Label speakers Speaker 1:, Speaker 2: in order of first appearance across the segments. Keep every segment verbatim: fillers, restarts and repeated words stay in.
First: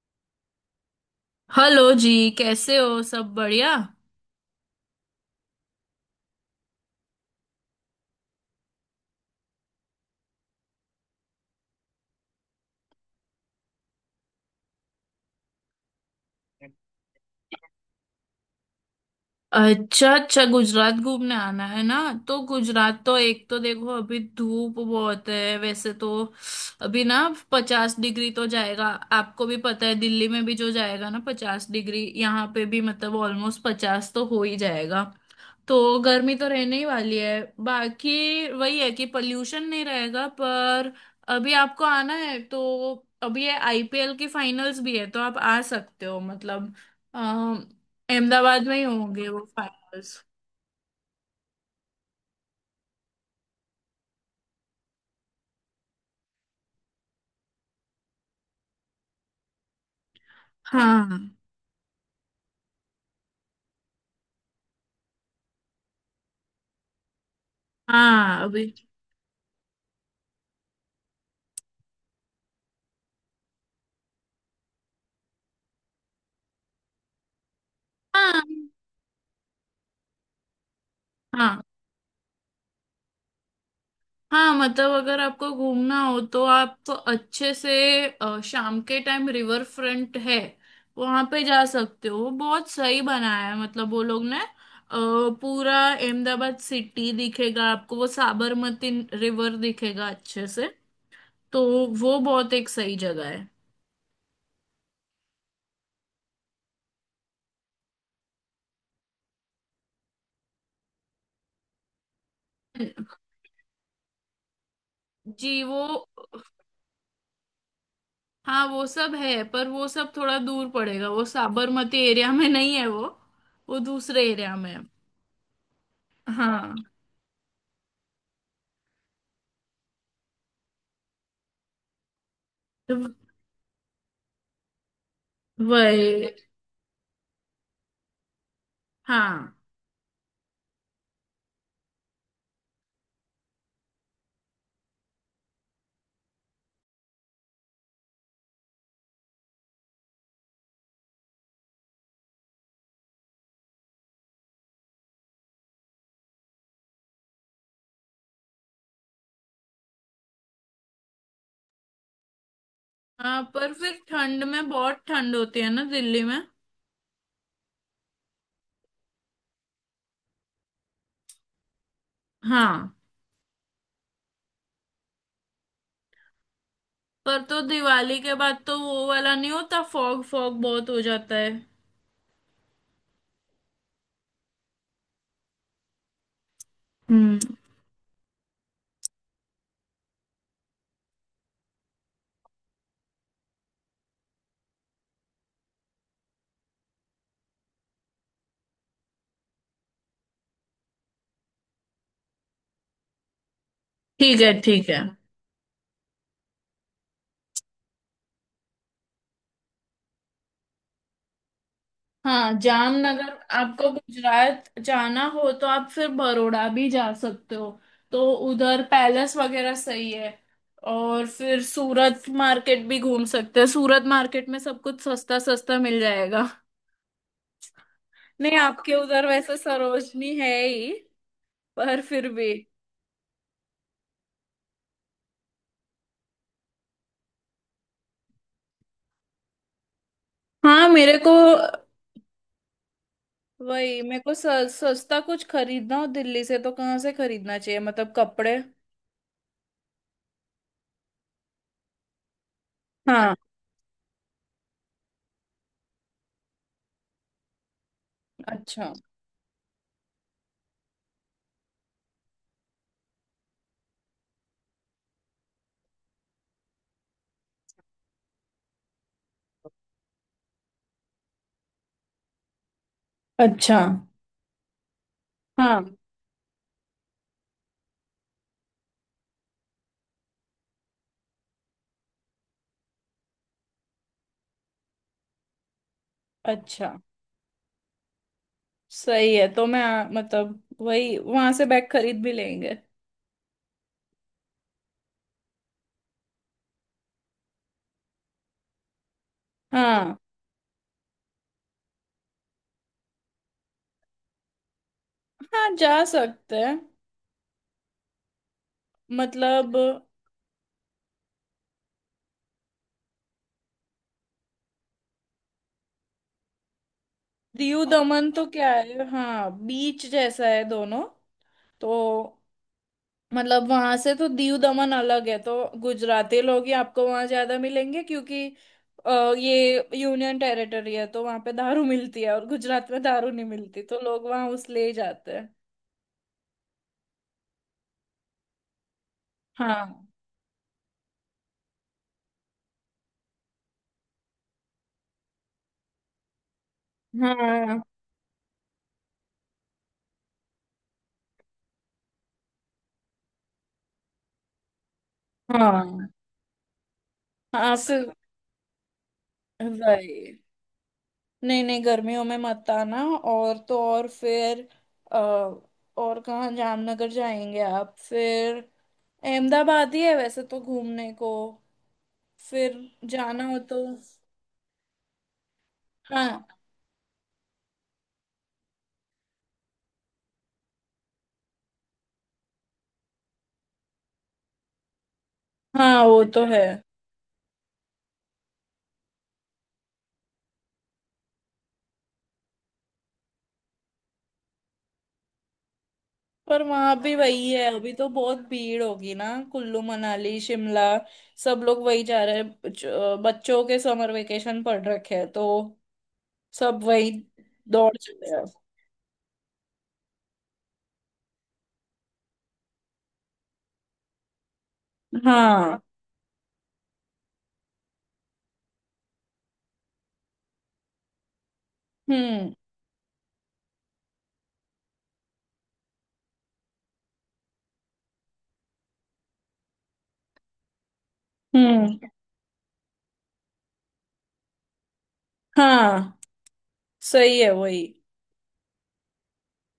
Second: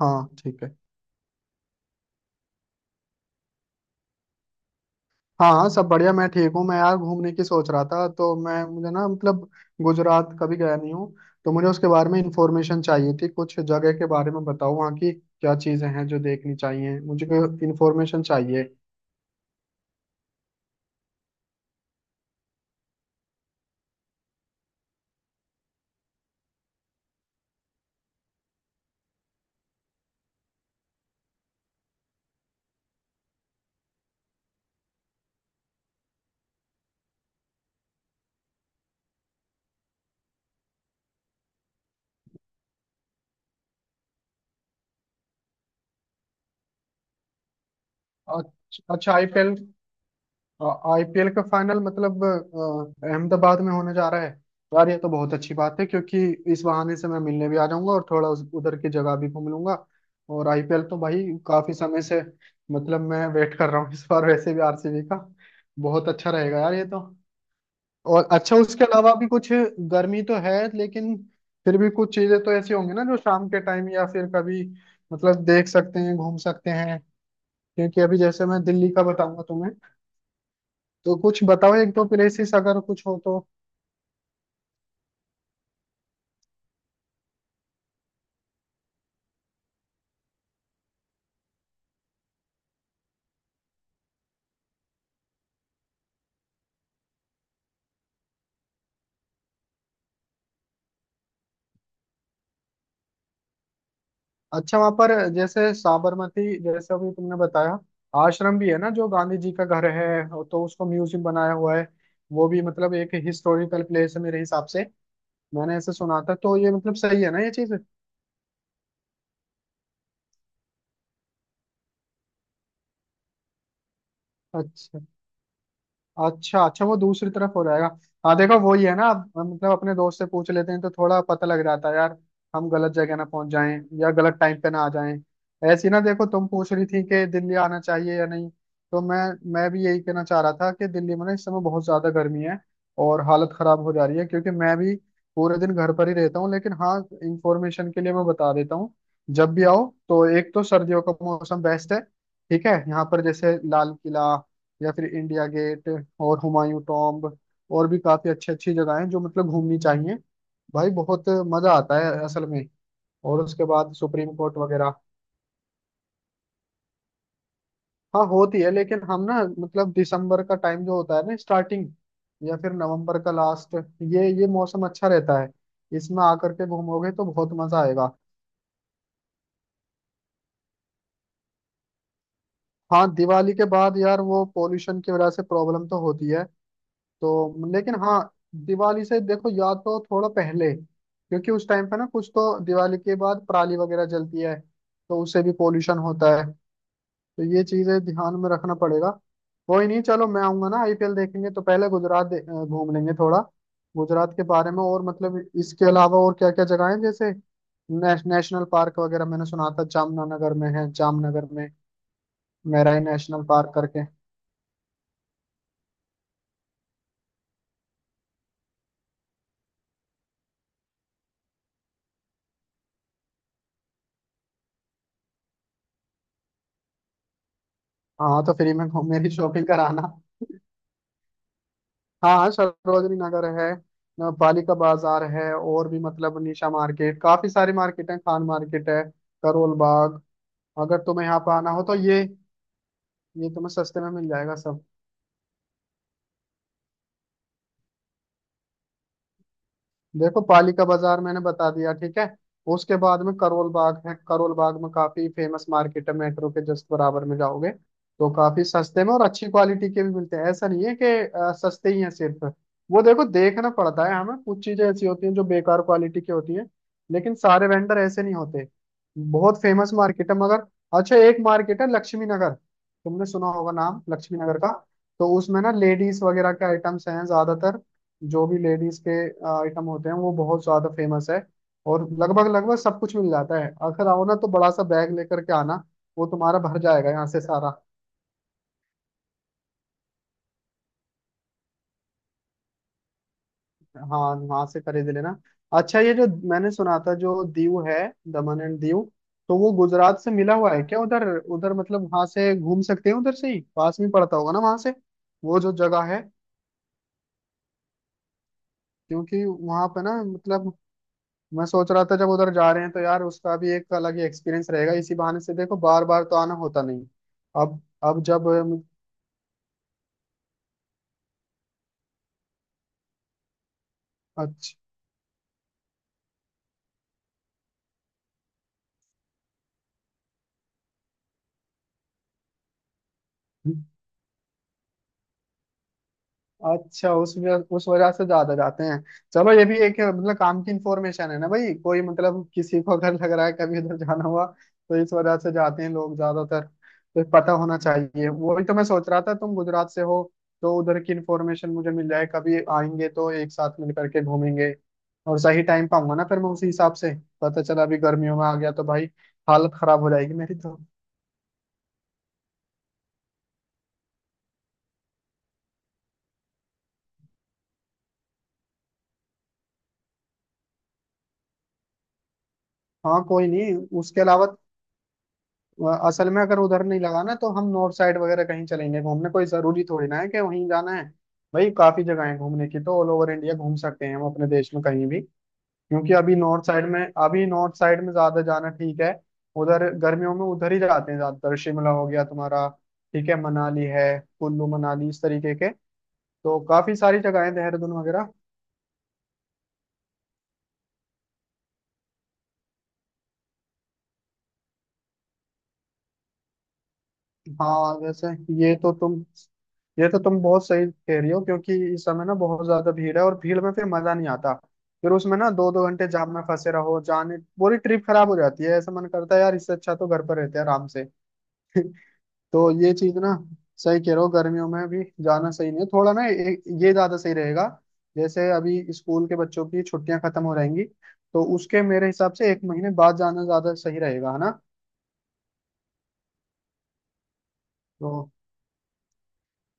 Speaker 1: हाँ, ठीक है।
Speaker 2: हेलो जी। कैसे हो? सब बढ़िया?
Speaker 1: हाँ हाँ, सब बढ़िया। मैं ठीक हूँ। मैं यार घूमने की सोच रहा था। तो मैं मुझे ना मतलब गुजरात कभी गया नहीं हूँ। तो मुझे उसके बारे में इंफॉर्मेशन चाहिए थी। कुछ जगह के बारे में बताओ, वहाँ की क्या चीज़ें हैं जो देखनी चाहिए मुझे। इंफॉर्मेशन चाहिए।
Speaker 2: अच्छा अच्छा, गुजरात घूमने आना है ना। तो गुजरात तो एक तो देखो, अभी धूप बहुत है वैसे तो। अभी ना पचास डिग्री तो जाएगा। आपको भी पता है दिल्ली में भी जो जाएगा ना पचास डिग्री, यहाँ पे भी मतलब ऑलमोस्ट पचास तो हो ही जाएगा। तो गर्मी तो रहने ही वाली है। बाकी वही है कि पॉल्यूशन नहीं रहेगा, पर अभी आपको आना है तो अभी ये आई पी एल की फाइनल्स भी है, तो आप आ सकते हो मतलब। अम, अहमदाबाद में ही
Speaker 1: अच्छा अच्छा,
Speaker 2: होंगे वो
Speaker 1: आईफेल
Speaker 2: फाइनल्स।
Speaker 1: आईपीएल का फाइनल मतलब अ, अहमदाबाद में होने जा रहा है। यार ये तो बहुत अच्छी बात है, क्योंकि इस बहाने से मैं मिलने भी आ जाऊंगा और थोड़ा उस, उधर की जगह भी घूम लूंगा। और आईपीएल तो भाई
Speaker 2: हाँ
Speaker 1: काफी समय से मतलब मैं वेट कर रहा हूँ। इस बार वैसे भी आरसीबी का बहुत अच्छा रहेगा यार ये तो। और
Speaker 2: हाँ,
Speaker 1: अच्छा,
Speaker 2: अभी।
Speaker 1: उसके अलावा भी कुछ? गर्मी तो है लेकिन फिर भी कुछ चीजें तो ऐसी होंगी ना, जो शाम के टाइम या फिर कभी मतलब देख सकते हैं, घूम सकते हैं। क्योंकि अभी
Speaker 2: हाँ
Speaker 1: जैसे मैं दिल्ली का बताऊंगा तुम्हें, तो कुछ
Speaker 2: हाँ।
Speaker 1: बताओ एक दो प्लेसेस अगर कुछ हो तो।
Speaker 2: हाँ मतलब अगर आपको घूमना हो तो आप अच्छे से, अ, शाम के टाइम रिवर फ्रंट है, वहां पे जा सकते हो। बहुत सही बनाया है मतलब वो लोग ने। अ, पूरा अहमदाबाद सिटी दिखेगा आपको, वो साबरमती रिवर दिखेगा अच्छे से। तो वो बहुत एक सही जगह है।
Speaker 1: अच्छा, वहां पर जैसे साबरमती, जैसे अभी तुमने बताया, आश्रम भी है ना जो गांधी जी का घर है, तो उसको म्यूजियम बनाया हुआ है। वो भी मतलब एक हिस्टोरिकल प्लेस है मेरे हिसाब से।
Speaker 2: जी
Speaker 1: मैंने
Speaker 2: वो,
Speaker 1: ऐसे सुना था, तो ये मतलब सही है ना ये चीज?
Speaker 2: हाँ वो सब है पर वो सब थोड़ा दूर पड़ेगा, वो साबरमती एरिया में नहीं है वो वो दूसरे एरिया में है।
Speaker 1: अच्छा। अच्छा
Speaker 2: हाँ।
Speaker 1: अच्छा, वो दूसरी तरफ हो जाएगा। हाँ देखो, वही है ना, अब हम मतलब अपने दोस्त से पूछ लेते हैं तो थोड़ा पता लग जाता है यार। हम गलत जगह ना पहुंच जाएं, या गलत टाइम पे ना आ जाएं। ऐसी ना, देखो
Speaker 2: वही।
Speaker 1: तुम पूछ रही थी कि दिल्ली आना चाहिए या नहीं, तो मैं
Speaker 2: हाँ।
Speaker 1: मैं भी यही कहना चाह रहा था कि दिल्ली में ना इस समय बहुत ज्यादा गर्मी है और हालत खराब हो जा रही है, क्योंकि मैं भी पूरे दिन घर पर ही रहता हूँ। लेकिन हाँ, इंफॉर्मेशन के लिए मैं बता देता हूँ। जब भी आओ तो एक तो सर्दियों का मौसम बेस्ट है। ठीक है, यहाँ पर जैसे लाल किला, या फिर इंडिया गेट, और हुमायूं टॉम्ब, और भी काफी अच्छी अच्छी जगह हैं जो मतलब घूमनी चाहिए भाई। बहुत मजा आता है असल में।
Speaker 2: आ,
Speaker 1: और उसके
Speaker 2: पर फिर
Speaker 1: बाद सुप्रीम
Speaker 2: ठंड
Speaker 1: कोर्ट
Speaker 2: में
Speaker 1: वगैरह।
Speaker 2: बहुत ठंड होती है ना दिल्ली में।
Speaker 1: हाँ होती है, लेकिन हम ना मतलब दिसंबर का टाइम जो होता है ना स्टार्टिंग, या फिर
Speaker 2: हाँ,
Speaker 1: नवंबर का लास्ट, ये ये मौसम अच्छा रहता है। इसमें आकर के घूमोगे तो
Speaker 2: पर
Speaker 1: बहुत
Speaker 2: तो
Speaker 1: मजा आएगा।
Speaker 2: दिवाली के बाद तो वो वाला नहीं होता? फॉग फॉग बहुत हो जाता है।
Speaker 1: हाँ दिवाली के बाद यार वो पोल्यूशन की वजह से प्रॉब्लम तो होती है।
Speaker 2: हम्म।
Speaker 1: तो लेकिन हाँ, दिवाली से देखो या तो थोड़ा पहले, क्योंकि उस टाइम पे ना कुछ तो दिवाली के बाद पराली वगैरह जलती है, तो उससे भी पोल्यूशन होता है, तो ये चीजें ध्यान में रखना पड़ेगा। कोई नहीं, चलो मैं आऊंगा ना, आईपीएल देखेंगे तो पहले गुजरात दे- अ, घूम लेंगे थोड़ा। गुजरात
Speaker 2: ठीक
Speaker 1: के
Speaker 2: है
Speaker 1: बारे में
Speaker 2: ठीक
Speaker 1: और
Speaker 2: है।
Speaker 1: मतलब इसके अलावा और क्या क्या जगह है, जैसे नेश, नेशनल पार्क वगैरह मैंने सुना था जामनगर में है, जामनगर में
Speaker 2: हाँ
Speaker 1: मेराई
Speaker 2: जामनगर।
Speaker 1: नेशनल पार्क
Speaker 2: आपको
Speaker 1: करके।
Speaker 2: गुजरात जाना हो तो आप फिर बड़ौदा भी जा सकते हो, तो उधर पैलेस वगैरह सही है। और फिर सूरत मार्केट भी घूम सकते हैं, सूरत मार्केट में सब कुछ सस्ता सस्ता मिल जाएगा।
Speaker 1: हाँ तो
Speaker 2: नहीं,
Speaker 1: फ्री में
Speaker 2: आपके
Speaker 1: घूम-
Speaker 2: उधर
Speaker 1: मेरी
Speaker 2: वैसे
Speaker 1: शॉपिंग कराना।
Speaker 2: सरोजनी है ही, पर फिर
Speaker 1: हाँ हाँ,
Speaker 2: भी।
Speaker 1: सरोजनी नगर है, अ, पालिका बाजार है, और भी मतलब निशा मार्केट, काफी सारी मार्केट है, खान मार्केट है, करोल बाग।
Speaker 2: हाँ,
Speaker 1: अगर
Speaker 2: मेरे
Speaker 1: तुम्हें
Speaker 2: को,
Speaker 1: यहाँ पर आना हो तो ये ये तुम्हें
Speaker 2: वही
Speaker 1: सस्ते में
Speaker 2: मेरे
Speaker 1: मिल
Speaker 2: को स-
Speaker 1: जाएगा सब।
Speaker 2: सस्ता कुछ खरीदना हो दिल्ली से तो कहाँ से खरीदना चाहिए मतलब, कपड़े?
Speaker 1: देखो पालिका बाजार मैंने बता दिया, ठीक है? उसके बाद
Speaker 2: हाँ।
Speaker 1: में करोल बाग है, करोल बाग में काफी फेमस मार्केट है, मेट्रो के जस्ट बराबर में जाओगे तो काफी
Speaker 2: अच्छा
Speaker 1: सस्ते में और अच्छी क्वालिटी के भी मिलते हैं। ऐसा नहीं है कि अ, सस्ते ही हैं सिर्फ वो, देखो देखना पड़ता है हमें, कुछ चीजें ऐसी होती हैं जो बेकार क्वालिटी की होती हैं, लेकिन सारे वेंडर ऐसे नहीं होते। बहुत फेमस मार्केट है मगर। अच्छा, एक मार्केट है लक्ष्मी नगर, तुमने सुना होगा
Speaker 2: अच्छा।
Speaker 1: नाम लक्ष्मी नगर का। तो उसमें ना
Speaker 2: हाँ।
Speaker 1: लेडीज वगैरह के आइटम्स हैं ज्यादातर। जो भी लेडीज के आइटम होते हैं वो बहुत ज्यादा फेमस है, और लगभग लगभग सब कुछ मिल जाता है। अगर आओ ना तो बड़ा सा बैग लेकर के आना, वो तुम्हारा भर
Speaker 2: अच्छा।
Speaker 1: जाएगा यहाँ से सारा।
Speaker 2: सही है, तो मैं आ, मतलब वही वहां से बैग खरीद भी लेंगे।
Speaker 1: हाँ, वहां से खरीद लेना। अच्छा ये जो मैंने सुना था, जो दीव है, दमन एंड दीव, तो वो
Speaker 2: हाँ
Speaker 1: गुजरात से मिला हुआ है क्या उधर? उधर मतलब वहां से घूम सकते हैं, उधर से ही पास में पड़ता होगा ना वहां से, वो
Speaker 2: हाँ,
Speaker 1: जो जगह
Speaker 2: जा
Speaker 1: है।
Speaker 2: सकते हैं।
Speaker 1: क्योंकि
Speaker 2: मतलब
Speaker 1: वहां पे ना मतलब मैं सोच रहा था जब उधर जा रहे हैं तो यार उसका भी एक अलग ही एक्सपीरियंस रहेगा, इसी बहाने से देखो, बार बार तो आना होता नहीं। अब
Speaker 2: दीव
Speaker 1: अब
Speaker 2: दमन तो
Speaker 1: जब
Speaker 2: क्या है, हाँ बीच जैसा है दोनों। तो मतलब वहां से तो दीव
Speaker 1: अच्छा
Speaker 2: दमन अलग है। तो गुजराती लोग ही आपको वहां ज्यादा मिलेंगे क्योंकि अ, ये यूनियन टेरिटरी है, तो वहां पे दारू मिलती है और गुजरात में दारू नहीं मिलती, तो लोग वहां उस ले ही जाते हैं।
Speaker 1: अच्छा, उस वजह उस वजह से ज्यादा जाते हैं। चलो ये भी एक
Speaker 2: हाँ।
Speaker 1: मतलब काम की इंफॉर्मेशन है ना भाई, कोई मतलब किसी को अगर लग रहा है कभी उधर जाना हुआ, तो इस वजह से जाते हैं लोग ज्यादातर, तो पता होना
Speaker 2: हाँ।
Speaker 1: चाहिए। वही तो मैं सोच रहा था तुम गुजरात से हो तो उधर की इंफॉर्मेशन मुझे मिल जाए, कभी आएंगे तो एक साथ मिल करके घूमेंगे। और सही टाइम
Speaker 2: हाँ।
Speaker 1: पाऊंगा ना फिर मैं उसी हिसाब से। पता
Speaker 2: हाँ
Speaker 1: चला अभी
Speaker 2: सिर्फ।
Speaker 1: गर्मियों में आ गया तो भाई हालत खराब हो जाएगी
Speaker 2: वही।
Speaker 1: मेरी तो।
Speaker 2: नहीं नहीं, गर्मियों में मत आना। और तो और फिर अ, और कहाँ जामनगर जाएंगे आप फिर? अहमदाबाद ही है वैसे तो घूमने को, फिर
Speaker 1: हाँ
Speaker 2: जाना
Speaker 1: कोई
Speaker 2: हो
Speaker 1: नहीं,
Speaker 2: तो।
Speaker 1: उसके अलावा असल में
Speaker 2: हाँ
Speaker 1: अगर उधर नहीं लगा ना तो हम नॉर्थ साइड वगैरह कहीं चलेंगे घूमने, कोई जरूरी थोड़ी ना है कि वहीं जाना है। भाई काफी जगह है घूमने की, तो ऑल ओवर इंडिया घूम सकते हैं हम, अपने देश में कहीं भी।
Speaker 2: हाँ,
Speaker 1: क्योंकि
Speaker 2: वो
Speaker 1: अभी
Speaker 2: तो है।
Speaker 1: नॉर्थ साइड में, अभी नॉर्थ साइड में ज्यादा जाना ठीक है। उधर गर्मियों में उधर ही जाते हैं ज्यादातर। शिमला हो गया तुम्हारा, ठीक है, मनाली है, कुल्लू मनाली इस तरीके के, तो
Speaker 2: पर वहां
Speaker 1: काफी
Speaker 2: भी
Speaker 1: सारी जगह
Speaker 2: वही
Speaker 1: है
Speaker 2: है,
Speaker 1: देहरादून
Speaker 2: अभी तो
Speaker 1: वगैरह।
Speaker 2: बहुत भीड़ होगी ना। कुल्लू मनाली शिमला, सब लोग वही जा रहे हैं। बच- अ, बच्चों के समर वेकेशन पड़ रखे हैं, तो सब वही
Speaker 1: हाँ
Speaker 2: दौड़
Speaker 1: वैसे,
Speaker 2: चले हैं।
Speaker 1: ये तो तुम ये तो तुम बहुत सही कह रही हो, क्योंकि इस समय ना बहुत ज्यादा भीड़ है, और भीड़ में फिर मजा नहीं आता, फिर उसमें ना दो
Speaker 2: हाँ।
Speaker 1: दो घंटे जाम में फंसे रहो, जाने पूरी ट्रिप खराब हो जाती है। ऐसा मन करता है यार इससे अच्छा तो घर पर रहते हैं आराम से।
Speaker 2: हम्म।
Speaker 1: तो ये चीज ना, सही कह रहे हो गर्मियों में भी जाना सही नहीं है, थोड़ा ना ए- ये ज्यादा सही रहेगा। जैसे अभी स्कूल के बच्चों की छुट्टियां खत्म हो रहेंगी, तो उसके
Speaker 2: हम्म।
Speaker 1: मेरे हिसाब से एक महीने बाद जाना ज्यादा सही रहेगा, है ना?
Speaker 2: हाँ सही है, वही।
Speaker 1: तो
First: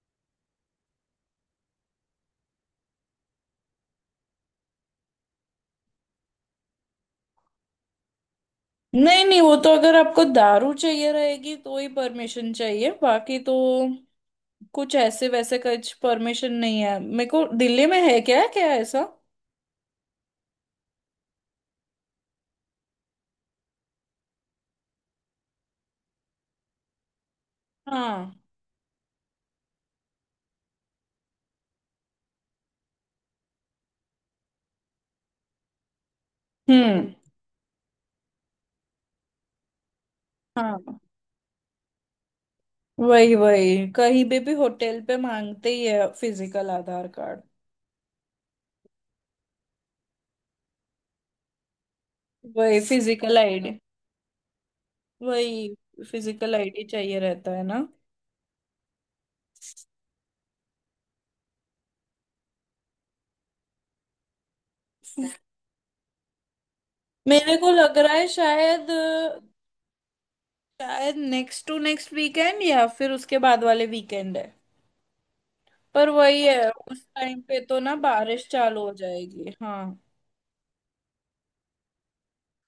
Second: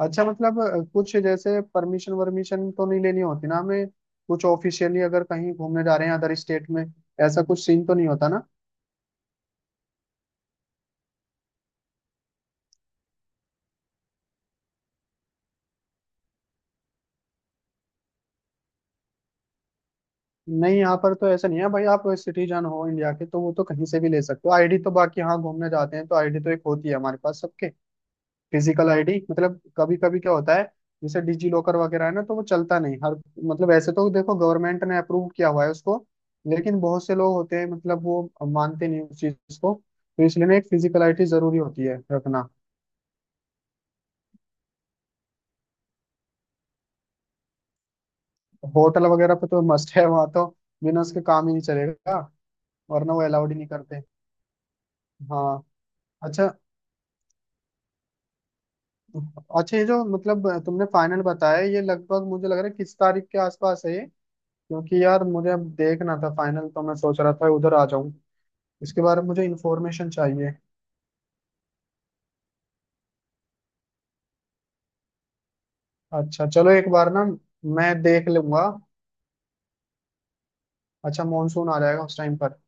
Speaker 1: अच्छा, मतलब अ, कुछ जैसे परमिशन वर्मिशन तो नहीं लेनी होती ना हमें, कुछ ऑफिशियली अगर कहीं घूमने जा रहे हैं अदर स्टेट में, ऐसा कुछ सीन तो नहीं होता ना?
Speaker 2: नहीं नहीं, वो तो अगर आपको दारू चाहिए रहेगी तो ही परमिशन चाहिए, बाकी तो कुछ ऐसे वैसे कुछ परमिशन नहीं है। मेरे को दिल्ली में है क्या क्या ऐसा?
Speaker 1: नहीं, यहाँ पर तो ऐसा नहीं है भाई, आप सिटीजन हो इंडिया के तो वो तो कहीं से भी ले सकते हो आईडी तो। बाकी हाँ, घूमने जाते हैं तो आईडी तो एक होती है हमारे पास सबके,
Speaker 2: हाँ।
Speaker 1: Physical ID. मतलब कभी कभी क्या होता है, जैसे डिजी लॉकर वगैरह है ना, तो वो चलता नहीं हर, मतलब ऐसे तो देखो गवर्नमेंट ने अप्रूव किया हुआ है उसको, लेकिन बहुत
Speaker 2: हम्म।
Speaker 1: से लोग होते हैं मतलब वो मानते नहीं उस चीज को, तो इसलिए ना एक
Speaker 2: हाँ
Speaker 1: फिजिकल आईडी जरूरी होती है रखना।
Speaker 2: वही वही, कहीं भी भी होटल पे मांगते ही है फिजिकल आधार कार्ड।
Speaker 1: होटल वगैरह पे तो मस्ट है, वहाँ तो बिना उसके काम ही नहीं चलेगा,
Speaker 2: वही,
Speaker 1: वरना वो
Speaker 2: फिजिकल
Speaker 1: अलाउड ही नहीं
Speaker 2: आईडी।
Speaker 1: करते। हाँ।
Speaker 2: वही
Speaker 1: अच्छा
Speaker 2: फिजिकल आईडी चाहिए रहता है ना।
Speaker 1: अच्छा, ये जो मतलब तुमने फाइनल बताया, ये लगभग मुझे लग रहा है किस तारीख के आसपास है ये? क्योंकि यार मुझे अब देखना था फाइनल, तो मैं सोच रहा था
Speaker 2: मेरे को
Speaker 1: उधर आ
Speaker 2: लग रहा
Speaker 1: जाऊं,
Speaker 2: है शायद,
Speaker 1: इसके बारे में मुझे इन्फॉर्मेशन चाहिए।
Speaker 2: शायद नेक्स्ट टू नेक्स्ट वीकेंड या फिर उसके बाद वाले वीकेंड है। पर वही
Speaker 1: अच्छा
Speaker 2: है,
Speaker 1: चलो, एक
Speaker 2: उस
Speaker 1: बार ना
Speaker 2: टाइम पे तो
Speaker 1: मैं
Speaker 2: ना
Speaker 1: देख
Speaker 2: बारिश
Speaker 1: लूंगा।
Speaker 2: चालू हो जाएगी। हाँ।
Speaker 1: अच्छा मानसून आ जाएगा उस टाइम पर?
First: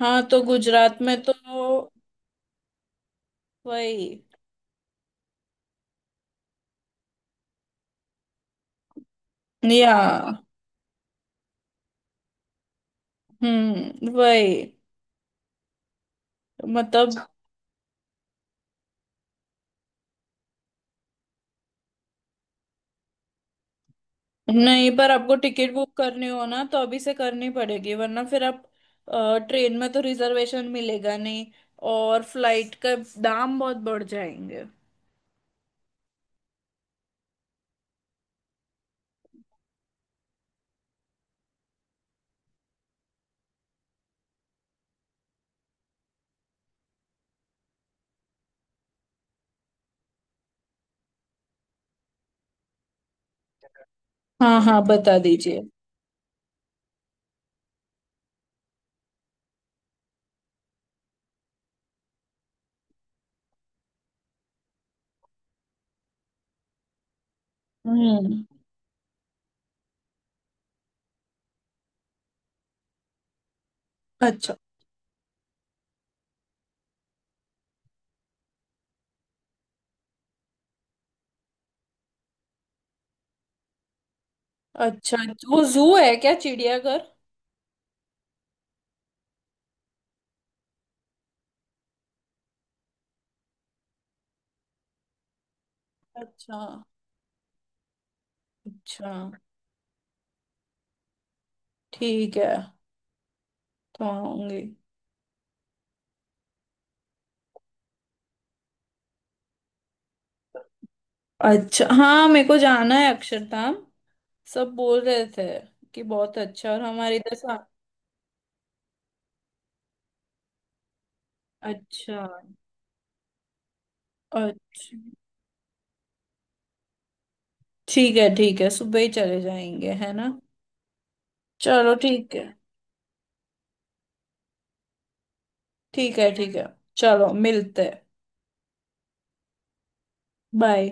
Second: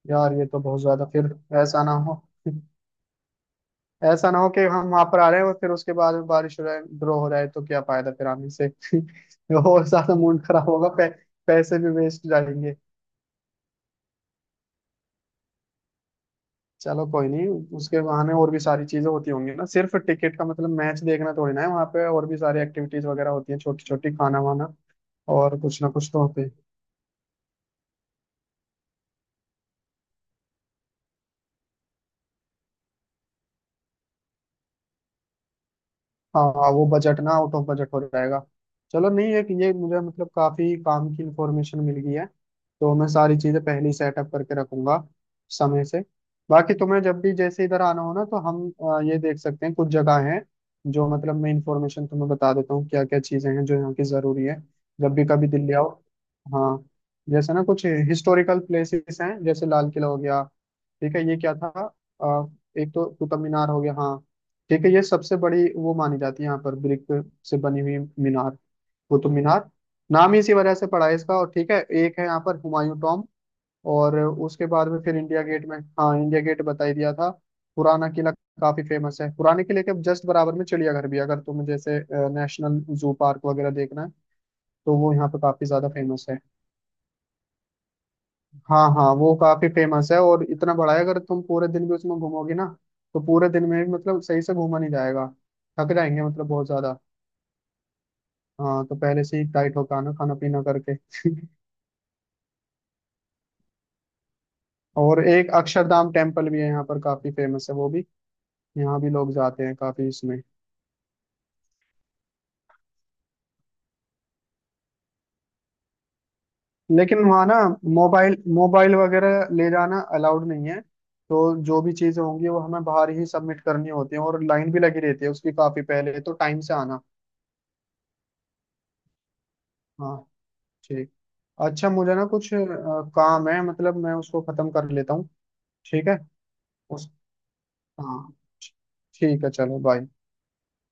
Speaker 2: हाँ,
Speaker 1: यार
Speaker 2: तो
Speaker 1: ये तो बहुत
Speaker 2: गुजरात
Speaker 1: ज्यादा
Speaker 2: में तो
Speaker 1: फिर, ऐसा ना हो।
Speaker 2: वही।
Speaker 1: ऐसा ना हो कि हम वहां पर आ रहे हैं और फिर उसके बाद में बारिश हो जाए, ड्रॉ हो जाए, तो क्या फायदा फिर आने से। और
Speaker 2: या।
Speaker 1: ज्यादा मूड खराब होगा, पै, पैसे भी वेस्ट जाएंगे।
Speaker 2: हम्म। वही।
Speaker 1: चलो
Speaker 2: मतलब
Speaker 1: कोई नहीं, उसके बहाने और भी सारी चीजें होती होंगी ना, सिर्फ टिकट का मतलब मैच देखना थोड़ी ना है, वहाँ पे और भी सारी एक्टिविटीज वगैरह होती हैं, छोटी छोटी खाना वाना,
Speaker 2: नहीं, पर आपको
Speaker 1: और
Speaker 2: टिकट
Speaker 1: कुछ ना
Speaker 2: बुक
Speaker 1: कुछ तो
Speaker 2: करनी हो
Speaker 1: होते।
Speaker 2: ना तो अभी से करनी पड़ेगी, वरना फिर आप ट्रेन में तो रिजर्वेशन मिलेगा नहीं, और फ्लाइट का दाम बहुत बढ़ जाएंगे।
Speaker 1: हाँ हाँ, वो बजट ना आउट ऑफ बजट हो जाएगा। चलो नहीं है कि ये, मुझे मतलब काफी काम की इंफॉर्मेशन मिल गई है, तो मैं सारी चीजें पहले ही सेटअप करके रखूंगा समय से। बाकी तुम्हें जब भी जैसे इधर आना हो ना, तो हम अ, ये देख सकते हैं, कुछ जगह हैं जो मतलब मैं इंफॉर्मेशन तुम्हें बता देता हूँ, क्या क्या चीजें हैं जो यहाँ की जरूरी है
Speaker 2: हाँ हाँ,
Speaker 1: जब
Speaker 2: बता
Speaker 1: भी कभी
Speaker 2: दीजिए।
Speaker 1: दिल्ली आओ। हाँ, जैसे ना कुछ हिस्टोरिकल प्लेसेस हैं, जैसे लाल किला हो गया, ठीक है, ये क्या था, अ, एक तो कुतुब मीनार हो गया। हाँ ठीक है, ये सबसे बड़ी वो मानी जाती है यहाँ पर, ब्रिक से बनी हुई
Speaker 2: हम्म।
Speaker 1: मीनार, वो तो मीनार नाम ही इसी वजह से पड़ा है इसका। और ठीक है, एक है यहाँ पर हुमायूं टॉम, और
Speaker 2: अच्छा।
Speaker 1: उसके बाद में फिर इंडिया गेट में। हाँ, इंडिया गेट बता ही दिया था। पुराना किला काफी फेमस है, पुराने किले के जस्ट बराबर में चिड़ियाघर भी है। अगर तुम्हें जैसे नेशनल जू पार्क वगैरह देखना है तो वो
Speaker 2: अच्छा,
Speaker 1: यहाँ पे
Speaker 2: वो
Speaker 1: काफी
Speaker 2: जू
Speaker 1: ज्यादा
Speaker 2: है
Speaker 1: फेमस
Speaker 2: क्या,
Speaker 1: है।
Speaker 2: चिड़ियाघर?
Speaker 1: हाँ हाँ, वो काफी फेमस है और इतना बड़ा है, अगर तुम पूरे दिन भी उसमें घूमोगी ना तो पूरे दिन में भी मतलब सही से घूमा नहीं जाएगा, थक जाएंगे मतलब
Speaker 2: अच्छा।
Speaker 1: बहुत ज्यादा। हाँ, तो
Speaker 2: अच्छा,
Speaker 1: पहले से ही टाइट होकर आना खाना पीना करके।
Speaker 2: ठीक है, तो आऊंगी।
Speaker 1: और एक अक्षरधाम टेम्पल भी है यहाँ पर, काफी फेमस है वो भी, यहाँ भी लोग जाते हैं काफी इसमें।
Speaker 2: अच्छा हाँ, मेरे को जाना है अक्षरधाम। सब बोल रहे थे कि बहुत अच्छा। और हमारे
Speaker 1: लेकिन
Speaker 2: इधर
Speaker 1: वहाँ ना
Speaker 2: सा-
Speaker 1: मोबाइल मोबाइल वगैरह ले जाना अलाउड नहीं है, तो जो भी
Speaker 2: अच्छा।
Speaker 1: चीजें होंगी वो हमें बाहर ही सबमिट करनी होती है, और लाइन भी
Speaker 2: अच्छा,
Speaker 1: लगी रहती है उसकी काफी, पहले तो टाइम से आना।
Speaker 2: ठीक है ठीक है, सुबह ही चले जाएंगे, है
Speaker 1: हाँ,
Speaker 2: ना।
Speaker 1: ठीक। अच्छा
Speaker 2: चलो
Speaker 1: मुझे ना
Speaker 2: ठीक है।
Speaker 1: कुछ अ, काम है, मतलब मैं उसको खत्म कर लेता हूँ। ठीक है?
Speaker 2: ठीक है ठीक है।
Speaker 1: उस
Speaker 2: चलो मिलते हैं।
Speaker 1: हाँ ठीक है, चलो बाय।
Speaker 2: बाय।